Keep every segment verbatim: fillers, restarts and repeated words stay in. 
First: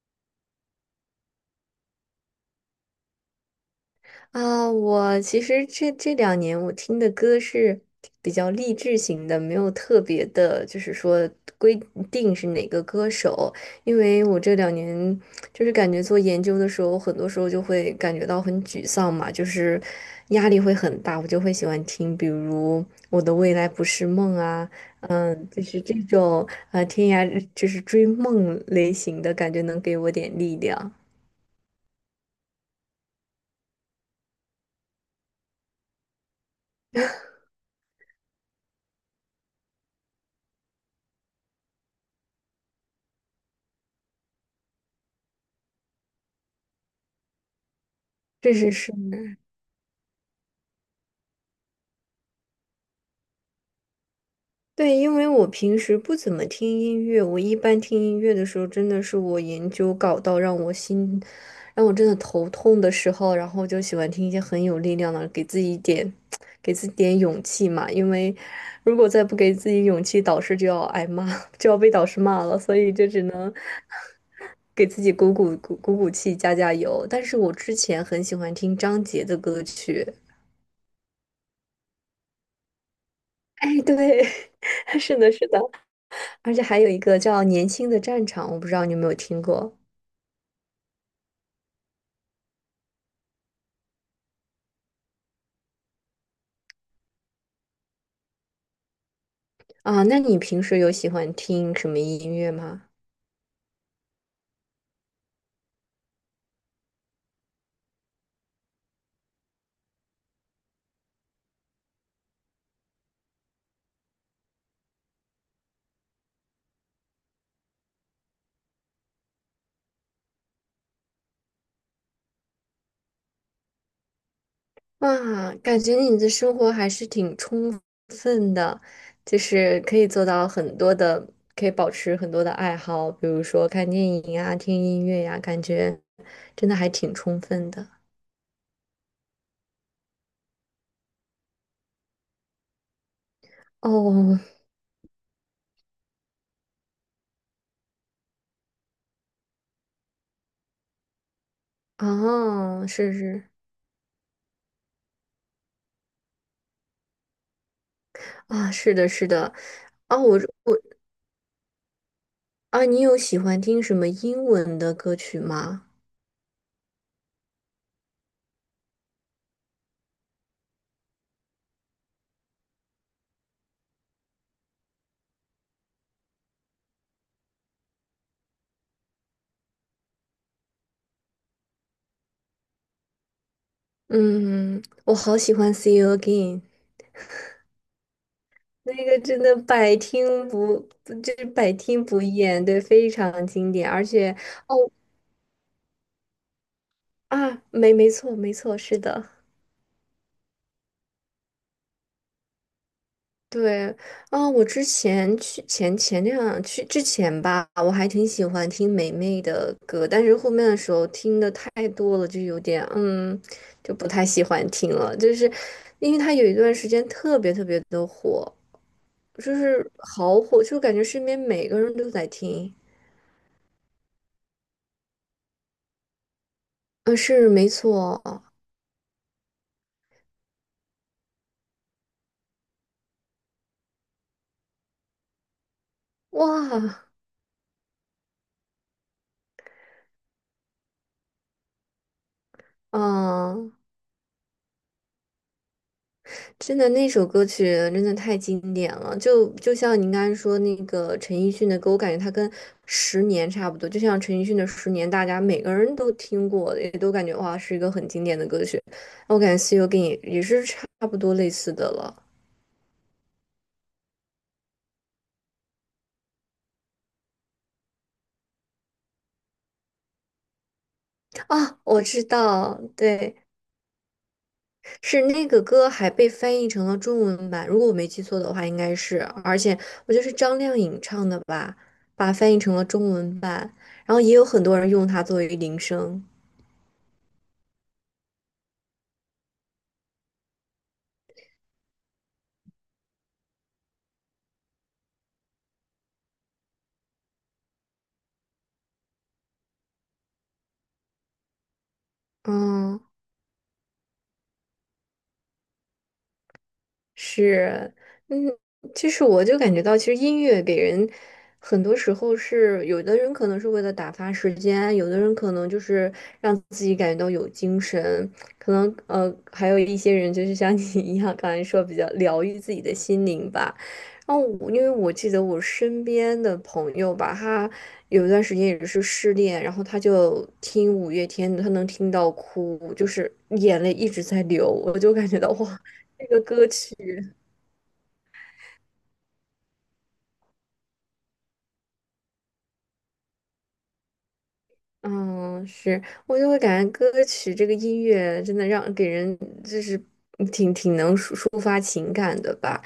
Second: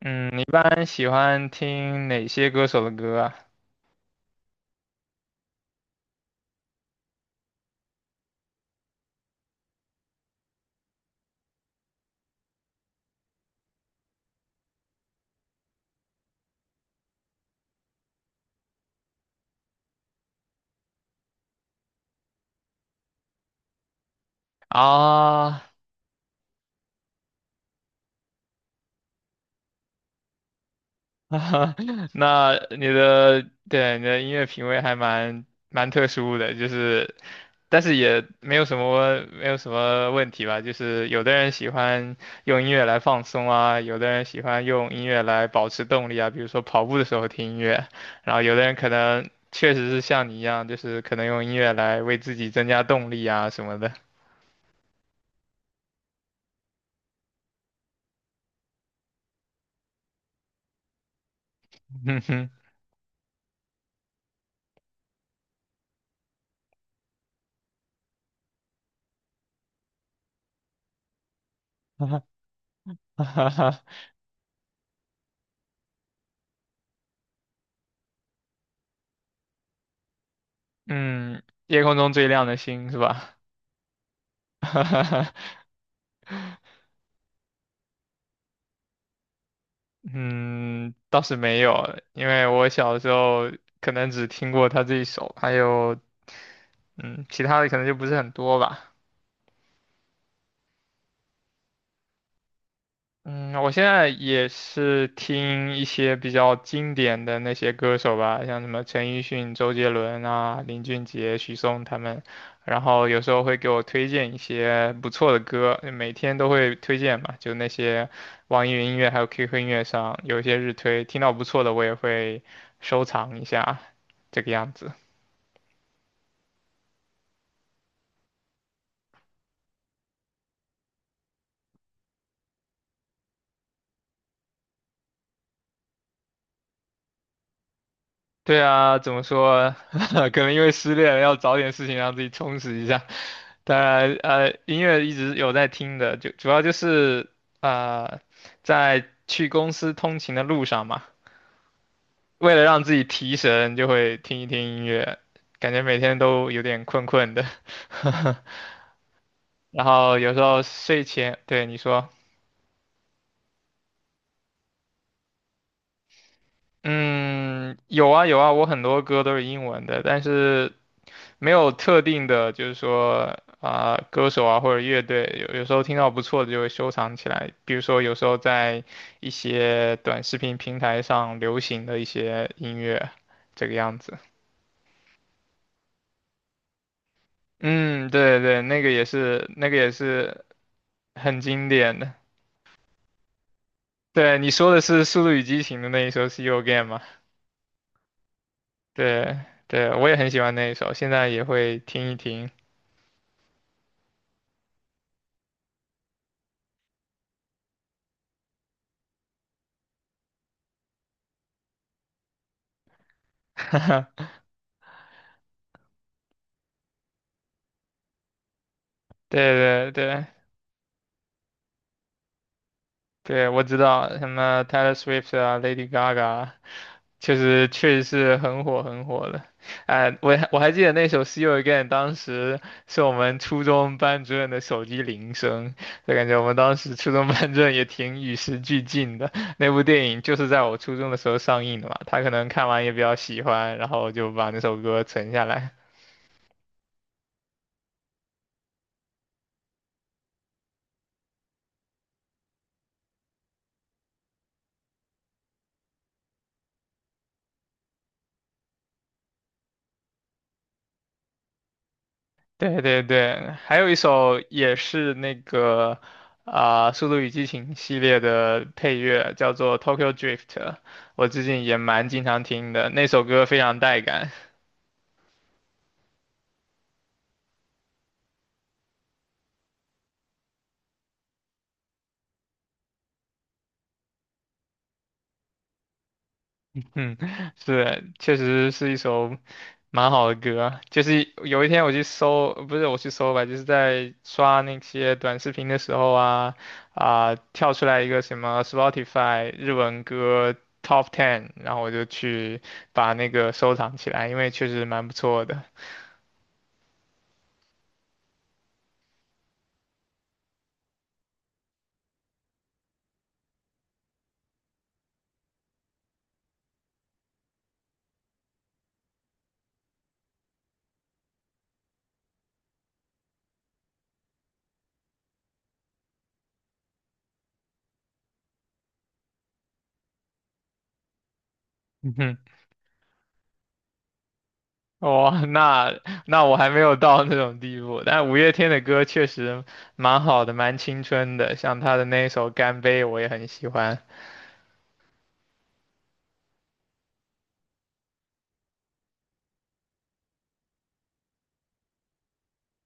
嗯，你一般喜欢听哪些歌手的歌啊，我其实这这两年我听的歌是比较励志型的，没有特别的，就是说规定是哪个歌手。因为我这两年就是感觉做研究的时候，很多时候就会感觉到很沮丧嘛，就是压力会很大，我就会喜欢听，比如《我的未来不是梦》啊。啊？嗯，就啊，是这种呃天涯就是追梦类型的感觉，能给我点力量。那你的，对，你的音乐品味还蛮蛮特殊的，就是，但是也没有什么没有什么问题吧，就是有的人喜欢用音乐来放松啊，有的人喜欢用音乐来保持动力啊，比如说跑步的时候听音乐，然后这有的是人可是。能确实是像你一样，就是可能用音乐来为自己增加动力啊什么的。对，因为我平时不怎么听音乐，我一般听音乐的时候，真的是我研究搞到让我心，让我 真的哼头哼，痛的时候，然后就喜欢听一些很有力量的，给自己一点，给自己点勇气嘛。因为如果再不给自己勇气，导师就要挨骂，就要被导师骂了，所以 就只哈能 哈 给自己鼓鼓鼓鼓鼓气，加加油。但是我之前很喜欢听张杰的歌曲。嗯，夜空中最亮的星是吧？哎，对，是的，是的。而且还有一个叫《年轻的战场》，我不知道你有没有听过。嗯，倒是没有，因为我小时候可能只听过他这一首，还有嗯，其他的可能就不是很多吧。啊？那你平时有喜欢听什么音乐吗？嗯，我现在也是听一些比较经典的那些歌手吧，像什么陈奕迅、周杰伦啊、林俊杰、许嵩他们，然后有时候会给我推荐一些不错的歌，每天都会推荐嘛，就那些网易云音乐还有 Q Q 音乐上有一些日推，听到不错的我也会收藏一下，这个样子。哇，感觉你的生活还是挺充分的，就是可以做到很多的，可以保持很多的爱好，比如说看电影呀、听音乐呀，感觉真的还挺充分的。对啊，怎么说？可能因为失恋了，要找点事情让自己充实一下。当然，哦，呃，音乐一直有在听的，就主要就是呃，在去公司通勤的路上嘛，为了让哦，自己是提是，神，就会听一听音乐，感觉每天都有点困困的。啊，是的，是的。然啊，后有我时候我睡前，对你说，啊，你有喜欢听什么英文的歌曲吗？嗯，有啊有啊，我很多歌都是英文的，但是没有特定的，就是说啊、歌手啊或者乐队，有有时候听到不错的就会收藏起来。比如说，有时候在一些短视频平台上流行的一些音乐，这个样子。嗯，我好喜欢《See You Again》,嗯，对对，那个也那个真是，的那个也百是听不，不就很是经百典听的。不厌，对，非常经典。而且，对，你说的哦，是《速度与激情》的那一首《See You Again》吗？啊，没没错没错，是的，对对，我也很喜欢那一首，现在也会听一听。对。啊，我之前去前前两去之前吧，我还挺喜欢听霉霉的歌，但是后面的时候听的太多了，就有点嗯，就不太 喜欢听了，就是因为她有一段时间特别特别的火。就对是对对好火，就感觉身边每个人都在听。对，我知道什么 Taylor Swift 啊，Lady Gaga。嗯，确是实没确实是错。很火很火的，哎、我还我还记得那首《See You Again》，当时是我们初中班主任的手机铃声，就感觉我们当时哇，初中班主任也挺与时俱进的。那部电影就是在我初中的时候上映的嘛，他可能看完也比较喜啊，欢，然后就把那首歌存下来。真的那首歌曲真的太经典了，就就像您刚才说那个陈奕迅的歌，我感觉他跟《十年》差不多，就像陈奕迅的《十年》，大家每个人都听过，也都感觉哇是一个很经典的歌曲。我感觉《See You Again》也是差不多类似的了。对对对，还有一首也是那个啊，速度与激情》系列的配乐，叫做《Tokyo Drift》，我最近也啊，我蛮知经常听道，的，那首对。歌非常带感。是那个歌还被翻译成了中文版，如果我没记错的话，应该是，而且我觉得是张靓颖唱的吧，把它翻译成了中文版，然后也有很多人用它作为铃声。嗯，是，确实是一首蛮好的歌啊就是有一天我去搜，不是我去搜吧，就是在刷那些短视频的时候啊，啊、跳出来一个什么 Spotify 日文歌 Top Ten，然后我就去嗯，把那个收藏起来，因为确实蛮不错的。是，嗯。其实我就感觉到，其实音乐给人很多时候是，有的人可能是为了打发时间，有的人可能就是让自己感觉到有精神，可能呃，还有一些人就是像 你一样，刚才说比较疗愈自己的心灵吧。然后我，因为我记得我身边的朋友吧，他有一段时间也是失恋，然后他就听五月天的，他能听嗯到哼，哭，就是眼泪一直在流，我就感觉哇，到哇，那这个那我歌还没有到那曲。种地步，但五月天的歌确实蛮好的，蛮青春的，像他的那一首《干杯》，我也很喜欢。嗯，是，我就会感觉歌曲这个音乐真的让给人就是挺挺能抒抒发情感的吧。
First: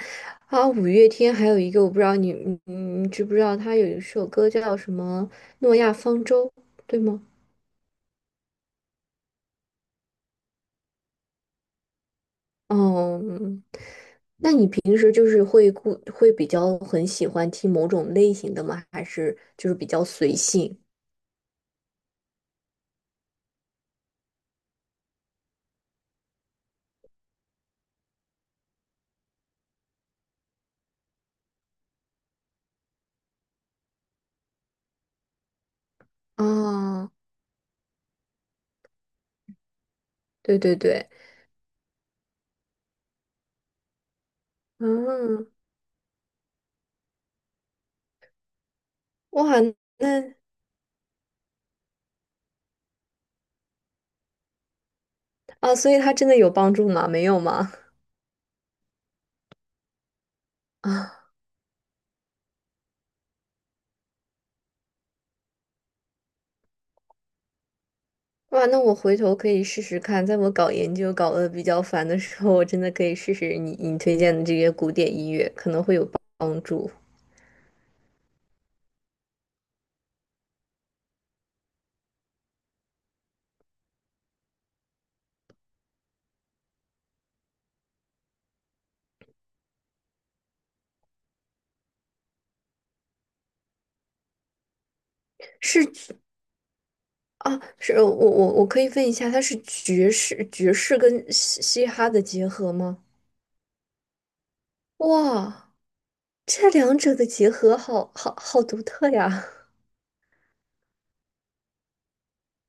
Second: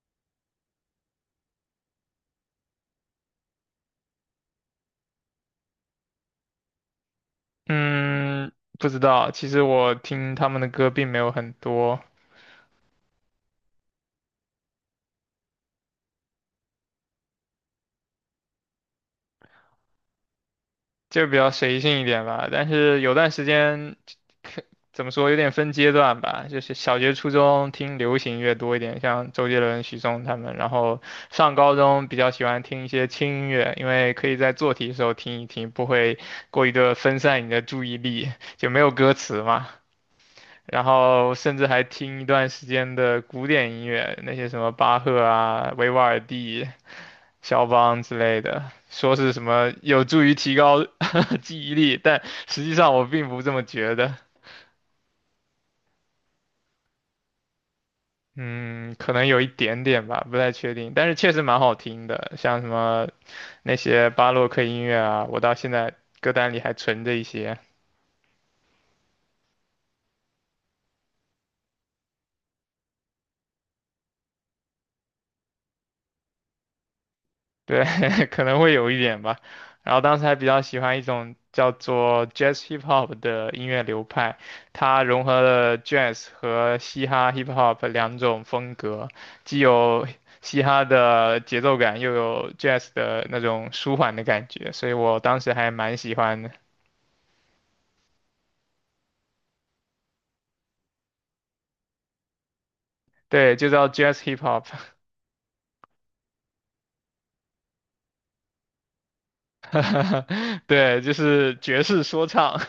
啊，五月天还有一个我不知道你嗯知不知道，他有一首歌叫什么《诺亚方舟》，对吗？嗯，不知道。其实我听他们的歌并没有很多，哦，嗯，平时就是会固会比较很喜欢听某种类型的吗？还是就是比较随性？就比较随性一点吧。但是有段时间，可怎么说，有点分阶段吧。就是小学、初中听流行乐多一点，像周杰伦、许嵩他们。然后上高中比较喜欢听一些轻音乐，因为可以在做题的时候听一听，不会过于的啊，分散你的注意力，就没有歌词嘛。对对然对，后甚至还听一段时间的古典音乐，那些什么巴赫嗯，啊、维瓦尔第。肖邦之类的，说是什哇，么有助于那，提高 记忆力，但实际上我并不这么觉得。啊，所以他真的有帮助吗？没有吗？嗯，可能有一点点吧，不太确 定，但是啊。确实蛮好听的，像什么那些巴洛克音乐啊，我到现在歌单里还存着一些。哇，那我回头可以试试看，在我搞研究搞得比较烦的时候，我真的可以试试你你推荐的这些古典音乐，可能会有帮助。对，可能会有一点吧。然后当时还比较喜欢一种叫做 Jazz Hip Hop 的音乐流派，它融合了 Jazz 和嘻哈 Hip Hop 两种风格，既有嘻哈的节奏感，又有 Jazz 的那种舒缓的感觉，所以我当时还是蛮喜欢的。啊，是我我我可以问一下，它是爵士爵士跟嘻嘻哈的结合吗？对，就叫 Jazz Hip Hop，哇，这两者的结合好好好独特呀！对，就是爵士说唱。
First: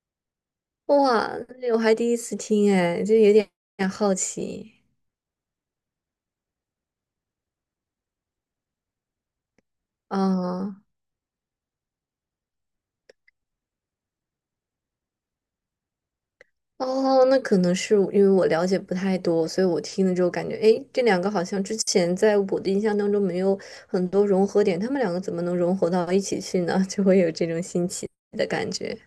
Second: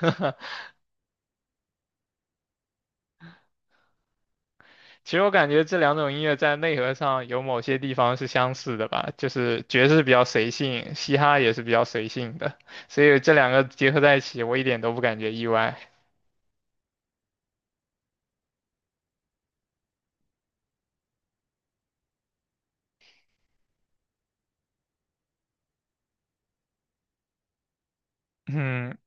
哇，我还第一次听哎，就有点有点好奇其实我感觉这两种音乐在内核上有某些地方是相似的吧，就是爵士比较随啊。性，嘻哈也是比较随性的，所以这两个结合在一起，我一点都不感觉意外。哦，那可能是因为我了解不太多，所以我听了之后感觉，哎，这两个好像之前在我的印象当中没有很多融合点，他们两个怎么能融合到一起去呢？就会有这种新奇的感觉。嗯，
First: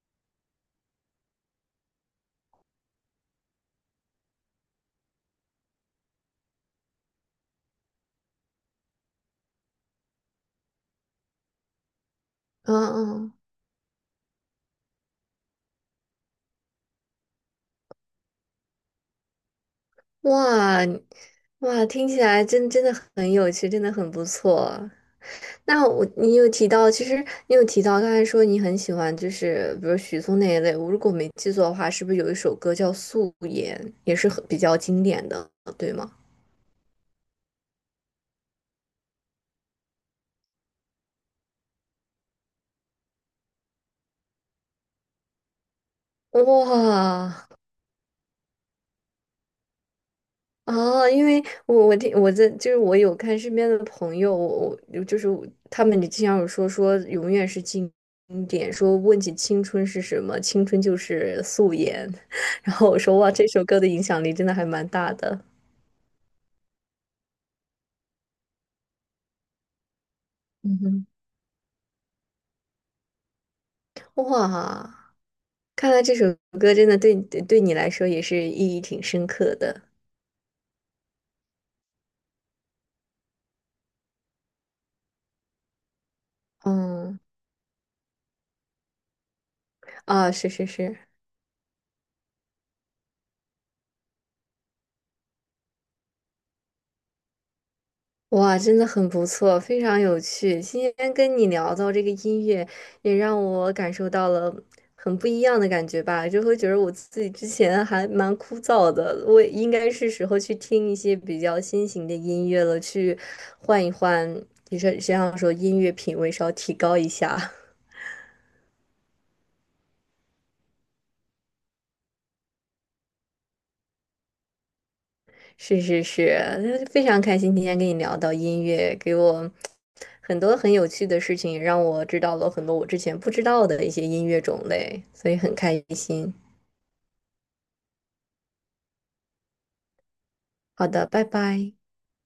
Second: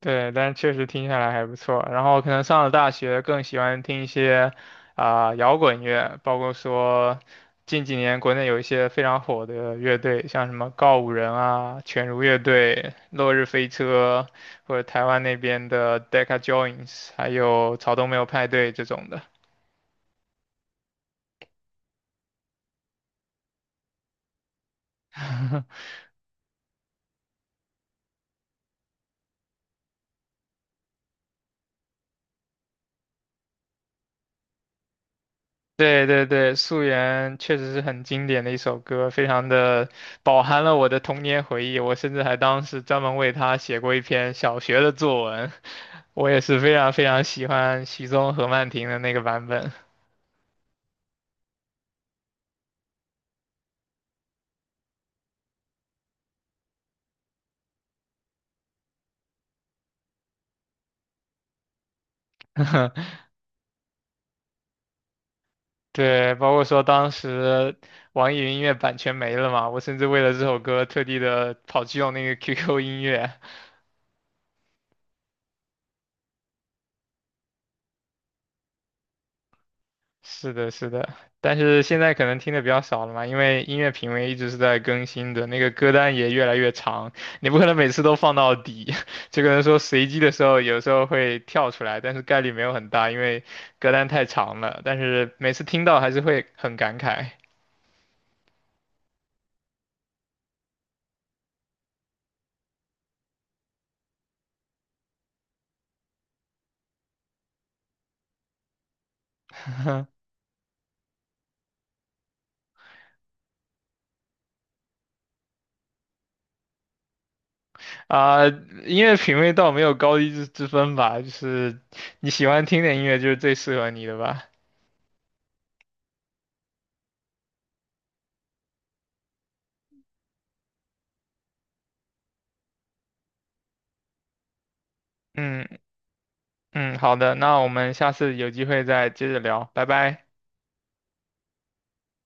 对，但是确实听下来还不错。然后可能上了大学，更喜欢听一些啊、摇滚乐，包括说近几年国内有一些非常火的乐队，像什么告五人啊、犬儒乐嗯队、嗯，落日飞车，或者台湾那边的 Deca Joins，还有草东没有派对这种的。哇哇，听起来真真的很有趣，真的很不错。那我你有提到，其实你有提到刚才说你很喜欢，就是比如许嵩那一类。我如果没记错的话，是不是有一首歌叫《素颜》，也是很比较经典的，对对吗？对对，《素媛》确实是很经典的一首歌，非常的饱含了我的童年回忆。我甚至还当时专门为它写过一篇小学的作文。我也是非常非常喜哇，欢许嵩何曼婷的那个版本。啊！因为我我听我在就是我有看身边的朋友，我我就是他们经常有说说永远是经典，说问起青春是什么，青春就是素颜。然后我说 哇，这首歌的影响力真的还蛮大的。对，包括说当时网易云音乐版权没了嘛，我甚至为了这首嗯歌特哼，地的跑去用那个 Q Q 音乐。哇，看来这首歌真的对对对你来说也是意义挺深刻的。是的，是的，但是现在可能听的比较少了嘛，因为音乐品味一直是在更新的，那个歌单也越来越长，嗯，你不可能每次都放到底，就可能说随机啊，的时是候是有时是，候会跳出来，但是概率没有很大，因为歌单太长了，但是每次听到还是会很感慨。哇，真的很不错，非常有趣。今天跟你聊到这个音乐，也让我感受到了很不一样的感觉吧，就会觉得我自己之前还蛮枯燥的，我也应该是 时候去听一些比较新型的音乐了，去换一换，也是这样说，音乐品味稍提高一下。啊、音乐品味倒没有高低之之分吧，就是你喜欢听的音乐就是最适合你的吧。是是是，那非常开心今天跟你聊到音乐，给我很多很有趣的事情，让我知道了很多我之前不知道的一些音乐种类，所以很嗯开心。嗯，好的，那我们下次有机会再接着聊，拜拜。好的，拜拜。